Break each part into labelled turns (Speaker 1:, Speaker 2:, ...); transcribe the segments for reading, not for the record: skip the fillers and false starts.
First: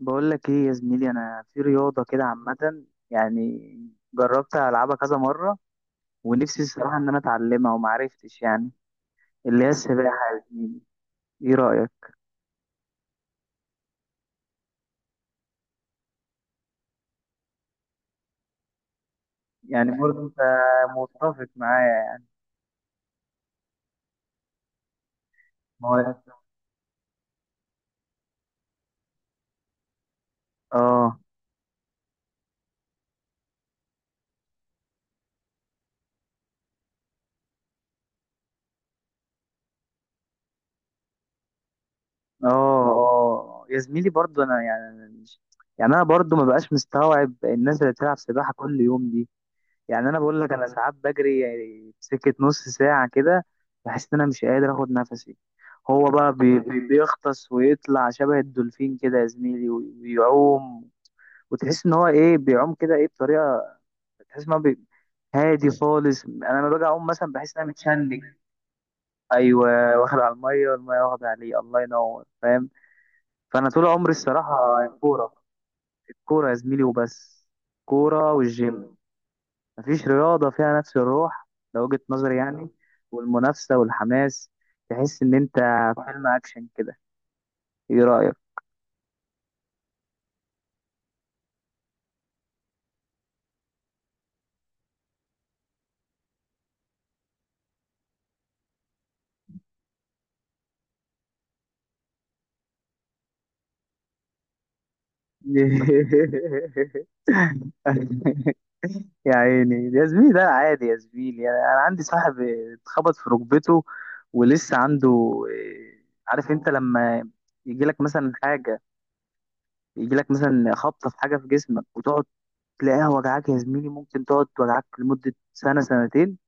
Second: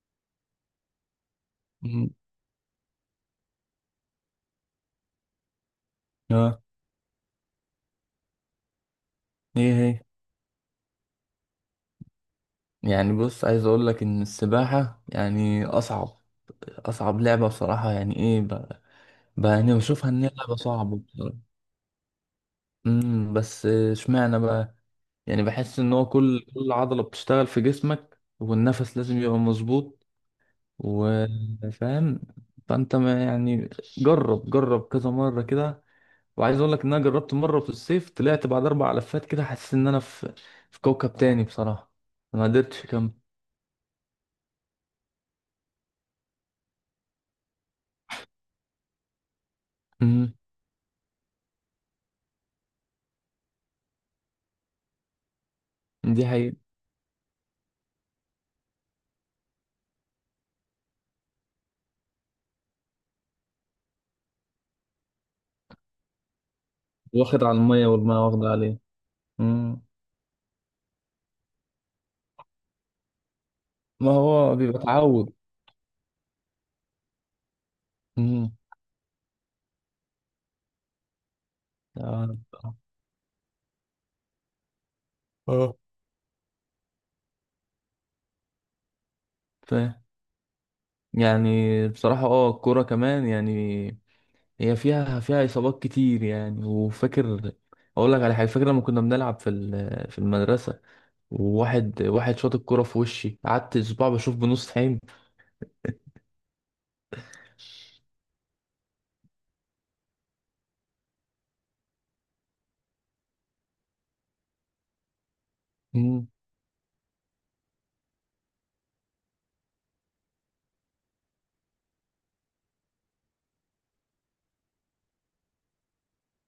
Speaker 1: بقول لك ايه يا زميلي، انا في رياضه
Speaker 2: مم.
Speaker 1: كده عامه، يعني جربت العبها كذا مره،
Speaker 2: اه.
Speaker 1: ونفسي الصراحه ان انا اتعلمها وما عرفتش يعني، اللي هي
Speaker 2: ايه هي؟
Speaker 1: السباحه يا زميلي. ايه رايك؟
Speaker 2: يعني بص، عايز اقول لك ان السباحة يعني اصعب اصعب لعبة بصراحة. يعني ايه بقى؟ بقى انا
Speaker 1: يعني
Speaker 2: بشوفها
Speaker 1: برضه
Speaker 2: ان هي
Speaker 1: انت
Speaker 2: لعبة صعبة بصراحة.
Speaker 1: متفق معايا يعني؟
Speaker 2: بس اشمعنى بقى؟ يعني بحس
Speaker 1: ما
Speaker 2: ان هو
Speaker 1: هو
Speaker 2: كل عضلة بتشتغل في جسمك، والنفس لازم يبقى مظبوط،
Speaker 1: اه
Speaker 2: وفاهم. فانت ما يعني، جرب جرب كذا مرة كده. وعايز اقول لك ان انا جربت مرة في الصيف، طلعت بعد 4 لفات كده، حسيت ان انا في كوكب تاني بصراحة، ما
Speaker 1: اه
Speaker 2: قدرتش اكمل.
Speaker 1: اه يا زميلي، برضه انا يعني انا برضه ما بقاش مستوعب الناس اللي بتلعب سباحه كل يوم دي. يعني انا بقول لك انا ساعات بجري يعني سكه نص ساعه كده، بحس ان انا مش قادر اخد نفسي. هو
Speaker 2: دي
Speaker 1: بقى
Speaker 2: حقيقة،
Speaker 1: بيغطس ويطلع شبه الدولفين كده يا زميلي، ويعوم. وتحس ان هو ايه، بيعوم كده ايه بطريقه، تحس ان هو هادي خالص. انا لما باجي اعوم مثلا
Speaker 2: واخد
Speaker 1: بحس
Speaker 2: على
Speaker 1: ان انا
Speaker 2: المية
Speaker 1: متشنج.
Speaker 2: والمية واخدة عليه. مم.
Speaker 1: ايوه، واخد على الميه والميه واخده عليه، الله ينور، فاهم. فانا طول
Speaker 2: ما
Speaker 1: عمري
Speaker 2: هو بيبقى
Speaker 1: الصراحه
Speaker 2: تعود.
Speaker 1: الكوره، الكوره يا زميلي وبس، كوره
Speaker 2: مم.
Speaker 1: والجيم. مفيش رياضة فيها نفس الروح، ده وجهة نظري
Speaker 2: آه.
Speaker 1: يعني، والمنافسة والحماس، تحس إن أنت
Speaker 2: اه.
Speaker 1: في فيلم أكشن كده. إيه رأيك؟
Speaker 2: ف... يعني بصراحة اه، الكورة كمان يعني هي فيها فيها إصابات كتير يعني. وفاكر، أقول لك على حاجة، فاكر لما كنا بنلعب في في المدرسة، وواحد واحد شاط الكورة في وشي، قعدت أسبوع بشوف بنص عين.
Speaker 1: يا عيني يا زميلي، ده عادي يا زميلي. يعني أنا عندي صاحب اتخبط في ركبته ولسه عنده. إيه،
Speaker 2: مم.
Speaker 1: عارف أنت لما يجيلك مثلا حاجة، يجيلك مثلا خبطة في حاجة في جسمك، وتقعد تلاقيها وجعاك يا زميلي، ممكن تقعد توجعك لمدة سنة سنتين.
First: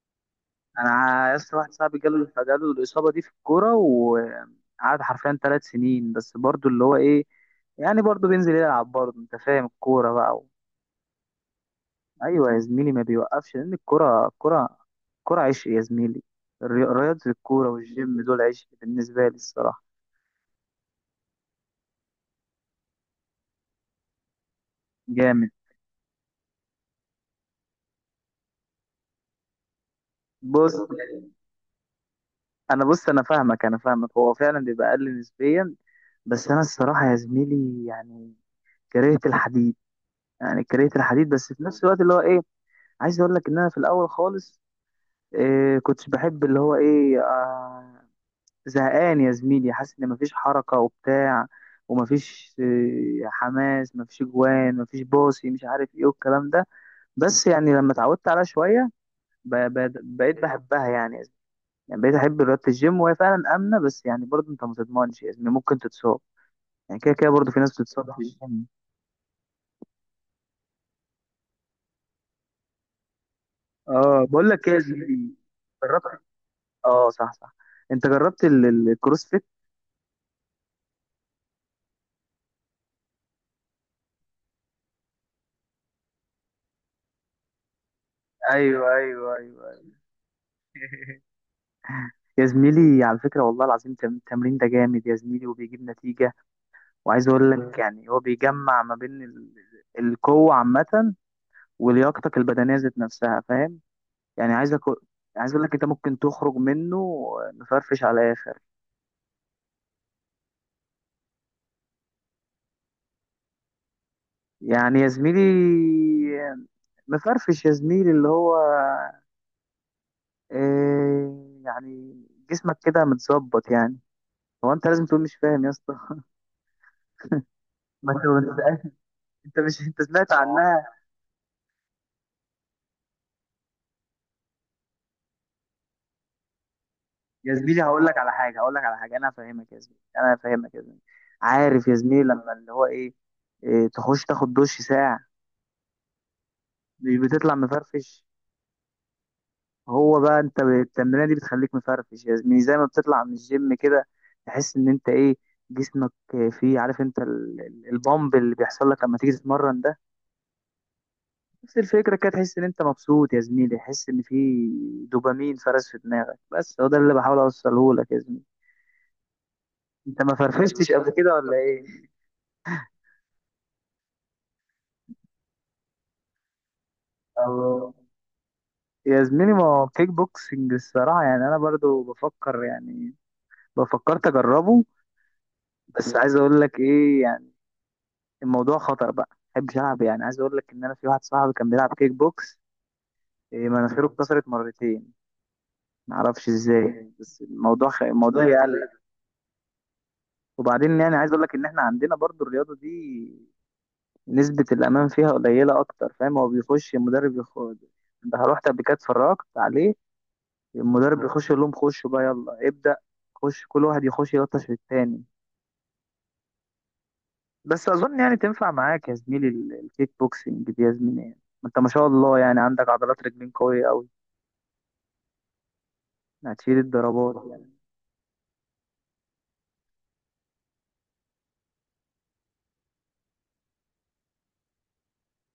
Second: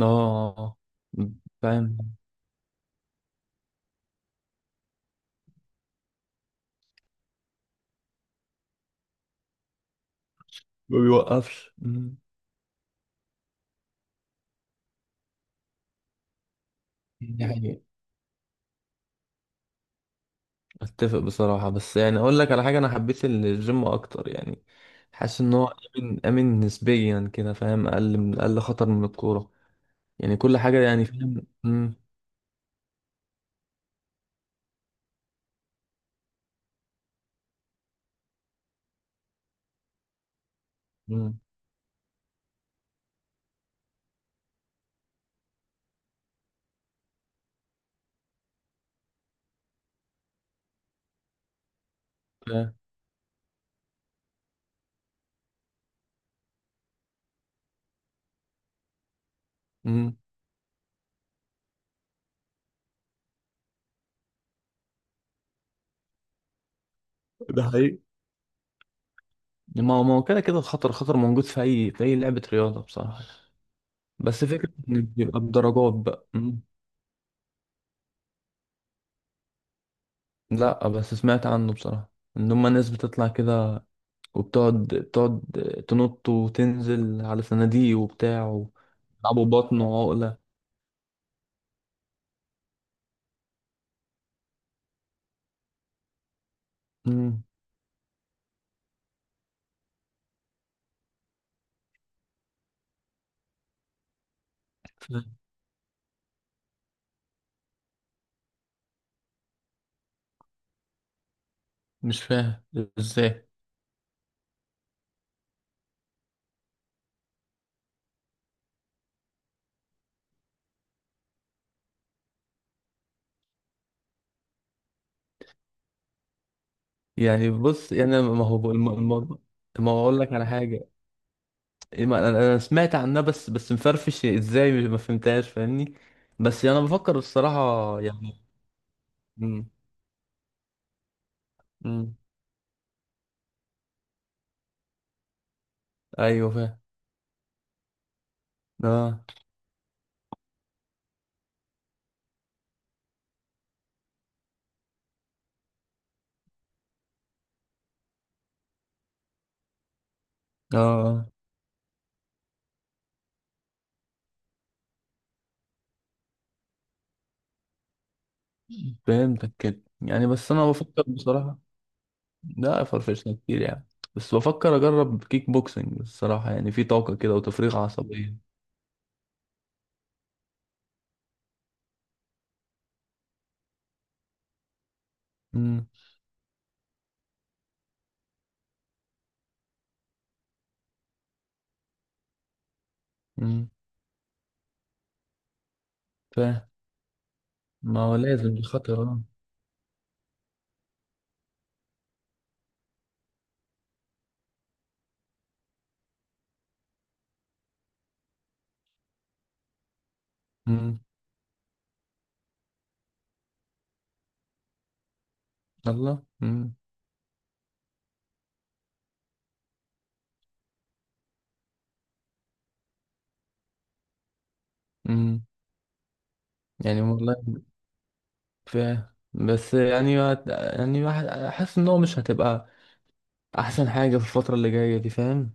Speaker 2: اه.
Speaker 1: انا لسه واحد صاحبي
Speaker 2: فاهم.
Speaker 1: جاله الاصابه دي في الكوره، وقعد حرفيا 3 سنين بس، برضو اللي هو ايه، يعني برضو بينزل يلعب، برضو انت فاهم، الكوره بقى و...
Speaker 2: ما بيوقفش. مم.
Speaker 1: ايوه يا زميلي، ما بيوقفش، لان الكوره عشق يا زميلي. رياضه الكوره
Speaker 2: يعني
Speaker 1: والجيم دول عشق بالنسبه لي الصراحه.
Speaker 2: اتفق بصراحة. بس يعني اقول لك على حاجة، انا حبيت الجيم اكتر يعني، حاسس
Speaker 1: جامد.
Speaker 2: ان هو امن امن نسبيا كده، فاهم؟ اقل من اقل خطر من الكورة، يعني كل
Speaker 1: بص،
Speaker 2: حاجة يعني، فاهم؟
Speaker 1: انا بص، انا فاهمك، هو فعلا بيبقى اقل نسبيا. بس انا الصراحه يا زميلي يعني كرهت الحديد، يعني كرهت الحديد،
Speaker 2: امم
Speaker 1: بس في نفس الوقت اللي هو ايه، عايز اقول لك ان انا في الاول خالص إيه، كنتش بحب اللي هو ايه آه، زهقان يا زميلي، حاسس ان مفيش حركه وبتاع، ومفيش
Speaker 2: فاهم.
Speaker 1: إيه حماس، مفيش جوان، مفيش باصي، مش عارف ايه والكلام ده. بس يعني لما اتعودت عليها شويه،
Speaker 2: امم
Speaker 1: بقيت بحبها يعني يا زميلي. يعني بقيت احب رياضه الجيم، وهي فعلا امنه، بس يعني برضه انت ما تضمنش يا زميلي، ممكن تتصاب، يعني كده كده برضه في
Speaker 2: ده
Speaker 1: ناس
Speaker 2: حقيقي.
Speaker 1: بتتصاب في الجيم.
Speaker 2: ما هو ما هو كده كده، الخطر خطر موجود في اي لعبة رياضة بصراحة.
Speaker 1: اه،
Speaker 2: بس
Speaker 1: بقول لك
Speaker 2: فكرة
Speaker 1: ايه يا
Speaker 2: ان
Speaker 1: زميلي،
Speaker 2: بيبقى بدرجات
Speaker 1: جربت؟
Speaker 2: بقى. مم.
Speaker 1: اه صح صح، انت جربت الكروسفيت؟
Speaker 2: لا بس سمعت عنه بصراحة، ان هما ناس بتطلع كده، وبتقعد بتقعد تنط وتنزل على صناديق وبتاع،
Speaker 1: ايوه
Speaker 2: ويلعبوا
Speaker 1: ايوه ايوه
Speaker 2: بطن
Speaker 1: أيوة.
Speaker 2: وعقلة.
Speaker 1: يا زميلي على فكرة، والله العظيم التمرين ده جامد يا زميلي، وبيجيب نتيجة. وعايز
Speaker 2: مم.
Speaker 1: اقول لك يعني هو بيجمع ما بين القوة عامة ولياقتك البدنية ذات نفسها، فاهم. يعني عايز اقول لك انت ممكن تخرج منه مفرفش على الاخر.
Speaker 2: مش فاهم ازاي.
Speaker 1: يعني يا زميلي، مفرفش يا زميلي اللي هو إيه يعني، جسمك كده متظبط يعني. هو انت لازم تقول مش فاهم يا اسطى؟
Speaker 2: يعني بص،
Speaker 1: ما
Speaker 2: يعني أنا-
Speaker 1: انت
Speaker 2: ما هو
Speaker 1: ما
Speaker 2: بقول- الم-
Speaker 1: انت،
Speaker 2: الموضوع.
Speaker 1: انت، مش
Speaker 2: ما هو
Speaker 1: انت
Speaker 2: اقول
Speaker 1: سمعت
Speaker 2: لك على
Speaker 1: عنها؟
Speaker 2: حاجه. إيه، ما انا سمعت عنها. بس مفرفش ازاي، ما فهمتهاش، فاهمني؟ بس يعني انا بفكر
Speaker 1: يا زميلي
Speaker 2: الصراحه
Speaker 1: هقول لك على
Speaker 2: يعني.
Speaker 1: حاجه، هقول لك على حاجه، انا
Speaker 2: مم.
Speaker 1: هفهمك يا زميلي، انا هفهمك يا زميلي. عارف يا
Speaker 2: مم.
Speaker 1: زميلي لما اللي هو ايه، إيه، تخش تاخد دش ساعه،
Speaker 2: ايوه فاهم.
Speaker 1: مش بتطلع مفرفش؟
Speaker 2: اه.
Speaker 1: هو بقى انت التمرينه دي بتخليك مفرفش يا زميلي، زي ما بتطلع من الجيم كده، تحس ان انت ايه، جسمك فيه، عارف انت البامب اللي بيحصل لك لما تيجي تتمرن ده،
Speaker 2: اه. آه.
Speaker 1: نفس الفكره كده، تحس ان انت مبسوط يا زميلي، تحس ان في دوبامين فرز في دماغك، بس هو ده اللي بحاول اوصله لك يا زميلي.
Speaker 2: فهمتك كده
Speaker 1: انت
Speaker 2: يعني.
Speaker 1: ما
Speaker 2: بس انا
Speaker 1: فرفشتش
Speaker 2: بفكر
Speaker 1: قبل كده ولا
Speaker 2: بصراحه،
Speaker 1: ايه؟
Speaker 2: لا فرفشنا كتير يعني. بس بفكر اجرب كيك بوكسنج الصراحه، يعني في طاقه كده وتفريغ
Speaker 1: الله،
Speaker 2: عصبيه.
Speaker 1: يا زميلي ما هو كيك بوكسنج، الصراحة يعني أنا برضو بفكر يعني، بفكرت أجربه،
Speaker 2: امم
Speaker 1: بس عايز أقول لك إيه يعني، الموضوع خطر بقى، محبش ألعب. يعني عايز أقول لك إن أنا في واحد صاحبي كان بيلعب كيك بوكس، إيه،
Speaker 2: امم
Speaker 1: مناخيره اتكسرت مرتين، معرفش
Speaker 2: فاهم.
Speaker 1: إزاي، بس الموضوع
Speaker 2: ما هو
Speaker 1: الموضوع
Speaker 2: لازم، دي
Speaker 1: يقلق.
Speaker 2: خطر.
Speaker 1: وبعدين يعني عايز أقول لك إن إحنا عندنا برضو الرياضة دي، نسبة الأمان فيها قليلة أكتر، فاهم، هو بيخش المدرب يخش، أنت رحت قبل كده اتفرجت عليه؟
Speaker 2: اه.
Speaker 1: المدرب بيخش يقول لهم خشوا بقى، يلا ابدأ، خش كل واحد يخش يلطش في التاني.
Speaker 2: الله.
Speaker 1: بس اظن يعني تنفع معاك يا زميلي الكيك بوكسنج دي يا زميلي، يعني ما انت ما شاء الله يعني عندك عضلات رجلين قوية قوي،
Speaker 2: امم
Speaker 1: هتشيل
Speaker 2: يعني
Speaker 1: الضربات
Speaker 2: والله
Speaker 1: يعني.
Speaker 2: فاهم. بس يعني حاسس ان هو مش هتبقى احسن حاجه في الفتره اللي جايه دي، فاهم؟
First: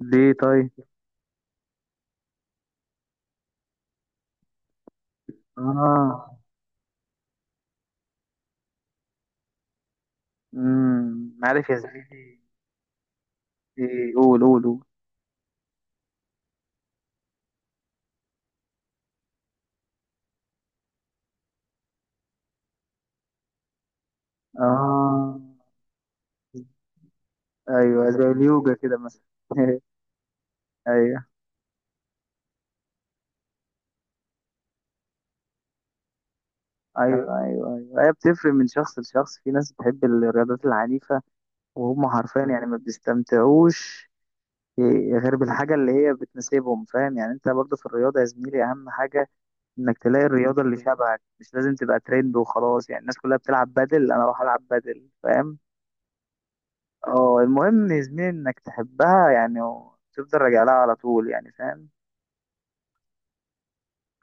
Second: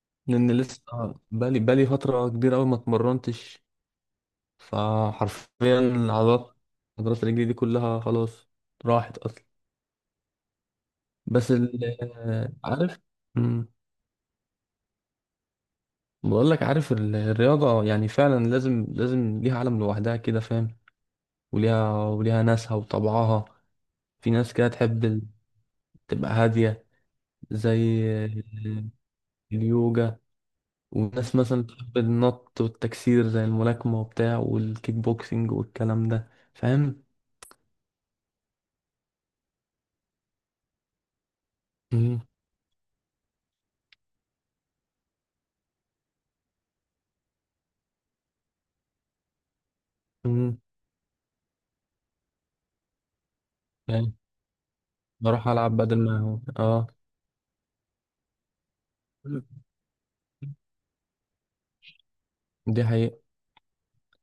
Speaker 1: ليه
Speaker 2: لان
Speaker 1: طيب؟
Speaker 2: لسه بقالي بقالي فتره كبيره قوي ما اتمرنتش، فحرفيا
Speaker 1: اه،
Speaker 2: العضلات، عضلات رجلي دي كلها خلاص راحت اصلا.
Speaker 1: امم،
Speaker 2: بس
Speaker 1: عارف يا زميلي،
Speaker 2: عارف. امم
Speaker 1: إيه، قول قول قول.
Speaker 2: بقول لك، عارف الرياضه يعني فعلا لازم لازم ليها عالم لوحدها كده، فاهم؟ وليها وليها ناسها وطبعها. في ناس كده تحب
Speaker 1: اه،
Speaker 2: تبقى هاديه، زي
Speaker 1: ايوه زي اليوجا كده مثلا.
Speaker 2: اليوجا.
Speaker 1: ايوه
Speaker 2: وناس مثلا بتحب النط والتكسير، زي الملاكمة وبتاع والكيك بوكسينج والكلام ده، فاهم؟
Speaker 1: ايوه ايوه ايوه، هي بتفرق من شخص لشخص، في ناس بتحب الرياضات العنيفة، وهم
Speaker 2: مم.
Speaker 1: حرفيا يعني ما بيستمتعوش غير بالحاجة اللي هي بتناسبهم، فاهم. يعني انت برضه في الرياضة يا زميلي اهم حاجة انك تلاقي
Speaker 2: مم.
Speaker 1: الرياضة اللي شبهك، مش لازم تبقى ترند وخلاص، يعني الناس كلها بتلعب بادل
Speaker 2: يعني
Speaker 1: انا اروح العب بادل،
Speaker 2: بروح
Speaker 1: فاهم.
Speaker 2: ألعب بدل، ما هو اه.
Speaker 1: اه، المهم يا زميلي انك تحبها يعني، وتفضل راجع لها على طول يعني، فاهم.
Speaker 2: دي حقيقة.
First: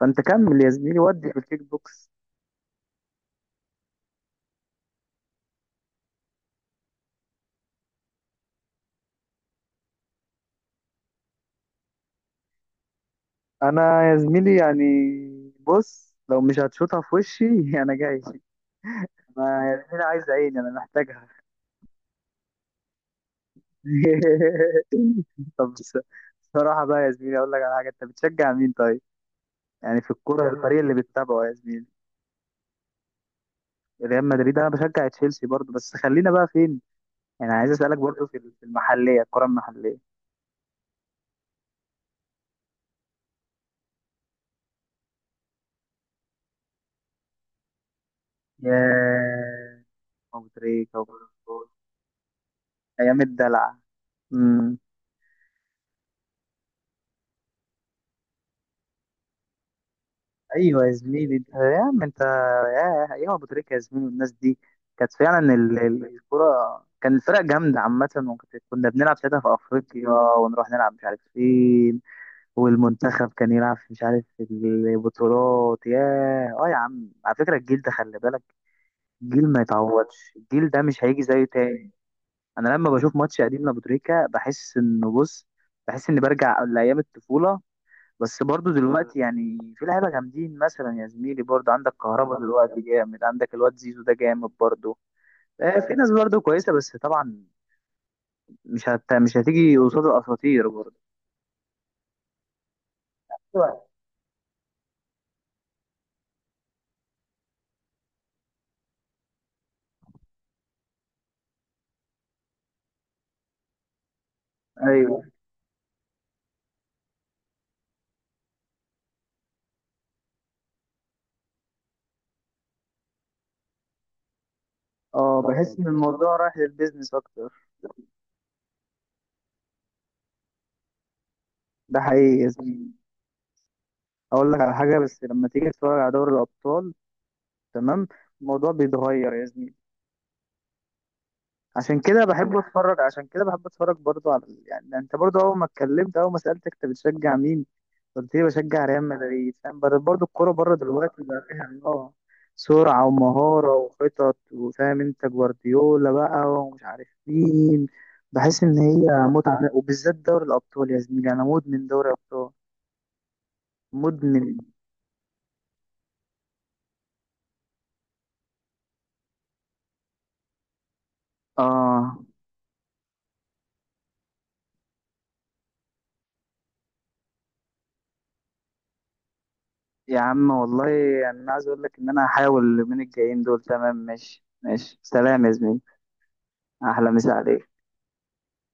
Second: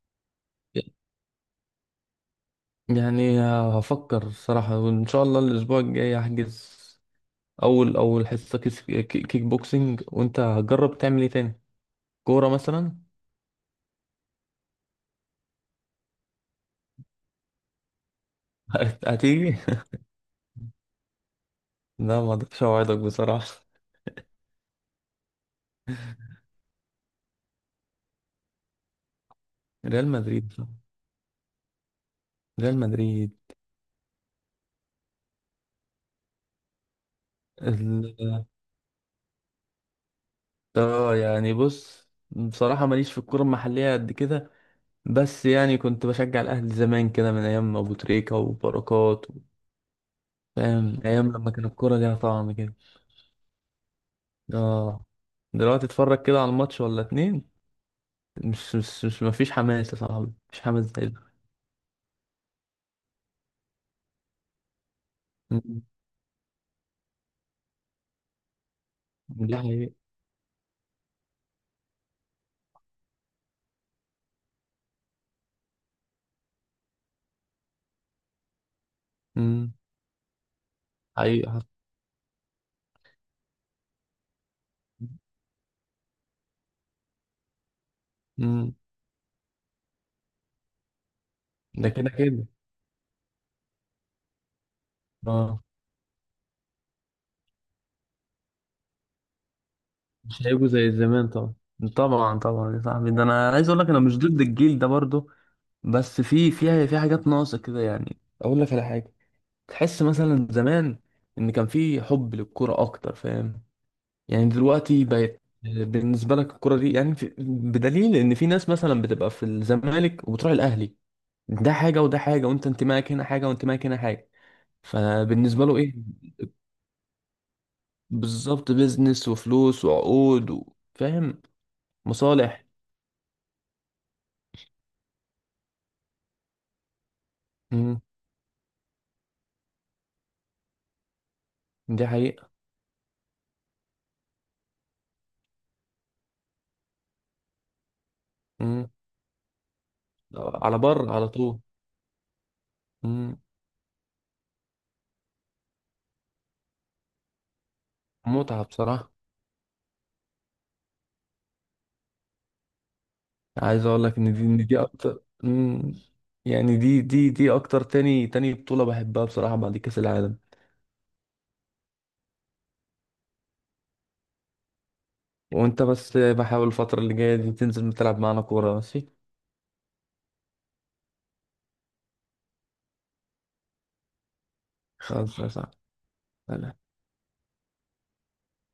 Speaker 1: فانت كمل يا زميلي ودي في الكيك بوكس.
Speaker 2: يعني هفكر الصراحة، وإن شاء الله الأسبوع الجاي هحجز أول حصة كيك بوكسينج. وأنت هتجرب تعمل إيه تاني؟ كورة مثلا؟
Speaker 1: انا يا زميلي يعني بص، لو مش هتشوطها في وشي انا جاي.
Speaker 2: هتيجي؟
Speaker 1: انا يا زميلي عايز، عيني انا محتاجها.
Speaker 2: لا ما أقدرش أوعدك بصراحة.
Speaker 1: طب بصراحة بقى يا زميلي، أقول لك على حاجة، أنت بتشجع مين طيب؟ يعني
Speaker 2: ريال
Speaker 1: في الكورة،
Speaker 2: مدريد.
Speaker 1: الفريق اللي بتتابعه يا زميلي؟
Speaker 2: ريال
Speaker 1: ريال مدريد. أنا بشجع تشيلسي برضه، بس خلينا بقى فين؟ يعني عايز أسألك برضه في
Speaker 2: مدريد.
Speaker 1: في المحلية، الكورة المحلية.
Speaker 2: اه يعني بص، بصراحة ماليش في الكورة المحلية قد كده. بس يعني كنت بشجع الأهلي زمان كده، من أيام أبو تريكة وبركات و...
Speaker 1: ياه، أبو تريكة
Speaker 2: فاهم،
Speaker 1: أبو
Speaker 2: أيام لما كان
Speaker 1: تريكة.
Speaker 2: الكورة ليها طعم كده.
Speaker 1: أيام الدلع. امم.
Speaker 2: اه. دلوقتي اتفرج كده على الماتش ولا اتنين، مش مفيش حماس يا صاحبي، مفيش حماس
Speaker 1: أيوه يا
Speaker 2: زي ده.
Speaker 1: زميلي، أنت يا عم، أنت، ياه أيام أبو تريكة يا زميلي، والناس دي كانت فعلا
Speaker 2: أمم،
Speaker 1: الكورة، كان الفرق جامدة عامة، وكنا بنلعب ساعتها في
Speaker 2: دي حقيقة.
Speaker 1: أفريقيا، ونروح نلعب مش عارف فين، والمنتخب كان يلعب في، مش عارف في البطولات. ياه، اه يا عم، على فكرة الجيل ده خلي بالك، جيل ما
Speaker 2: أمم،
Speaker 1: يتعوضش، الجيل ده مش هيجي زيه
Speaker 2: حقيقة حصل.
Speaker 1: تاني. انا لما بشوف ماتش قديم لابوتريكا بحس انه بص، بحس اني برجع لايام الطفولة. بس برضو
Speaker 2: أمم،
Speaker 1: دلوقتي يعني في لعيبة جامدين مثلا يا زميلي، برضو
Speaker 2: ده
Speaker 1: عندك
Speaker 2: كده
Speaker 1: كهربا
Speaker 2: كده.
Speaker 1: دلوقتي جامد، عندك الواد زيزو ده جامد برضو.
Speaker 2: اه.
Speaker 1: آه، في ناس برضو كويسة، بس طبعا مش هتيجي قصاد
Speaker 2: مش هيبقوا
Speaker 1: الاساطير
Speaker 2: زي
Speaker 1: برضو.
Speaker 2: زمان طبعا. طبعا طبعا يا صاحبي، ده أنا عايز أقول لك أنا مش ضد الجيل ده برضه. بس في حاجات ناقصة كده يعني. أقول لك على حاجة، تحس مثلا زمان إن كان في حب للكرة أكتر، فاهم؟ يعني دلوقتي
Speaker 1: ايوه،
Speaker 2: بقت بالنسبة لك الكرة دي يعني في، بدليل إن في ناس مثلا بتبقى في الزمالك وبتروح الأهلي، ده حاجة وده حاجة، وأنت انتمائك هنا حاجة وانتمائك هنا حاجة،
Speaker 1: اه،
Speaker 2: فبالنسبة له
Speaker 1: بحس ان
Speaker 2: إيه؟
Speaker 1: الموضوع رايح للبيزنس اكتر.
Speaker 2: بالظبط، بيزنس وفلوس وعقود و... فاهم.
Speaker 1: ده حقيقي يا
Speaker 2: مصالح.
Speaker 1: زميلي. اقول لك على حاجه، بس لما تيجي تتفرج على دوري الابطال،
Speaker 2: امم
Speaker 1: تمام، الموضوع بيتغير يا زميلي. عشان
Speaker 2: دي
Speaker 1: كده
Speaker 2: حقيقة.
Speaker 1: بحب اتفرج، برضو على يعني انت برضو اول ما اتكلمت، اول ما سالتك انت بتشجع مين، قلت لي بشجع
Speaker 2: امم
Speaker 1: ريال مدريد، فاهم. برضو الكوره بره
Speaker 2: على بر،
Speaker 1: دلوقتي
Speaker 2: على
Speaker 1: بقى
Speaker 2: طول.
Speaker 1: فيها اه، سرعه
Speaker 2: امم
Speaker 1: ومهاره وخطط، وفاهم انت، جوارديولا بقى ومش عارف مين. بحس
Speaker 2: متعة
Speaker 1: ان
Speaker 2: بصراحة.
Speaker 1: هي متعه، وبالذات دوري الابطال يا زميلي، انا مدمن دوري ابطال.
Speaker 2: عايز اقول لك ان
Speaker 1: مدمن.
Speaker 2: دي اكتر. مم. يعني دي اكتر، تاني تاني بطولة بحبها بصراحة بعد كأس العالم.
Speaker 1: اه
Speaker 2: وانت بس بحاول الفترة اللي جاية دي تنزل تلعب معانا كورة، ماشي؟
Speaker 1: يا عم والله. يعني انا عايز اقول لك ان انا هحاول اليومين الجايين دول، تمام؟ ماشي، ماشي،
Speaker 2: خلاص
Speaker 1: سلام
Speaker 2: يا
Speaker 1: يا
Speaker 2: صاحبي.
Speaker 1: زميلي. احلى مسا عليك.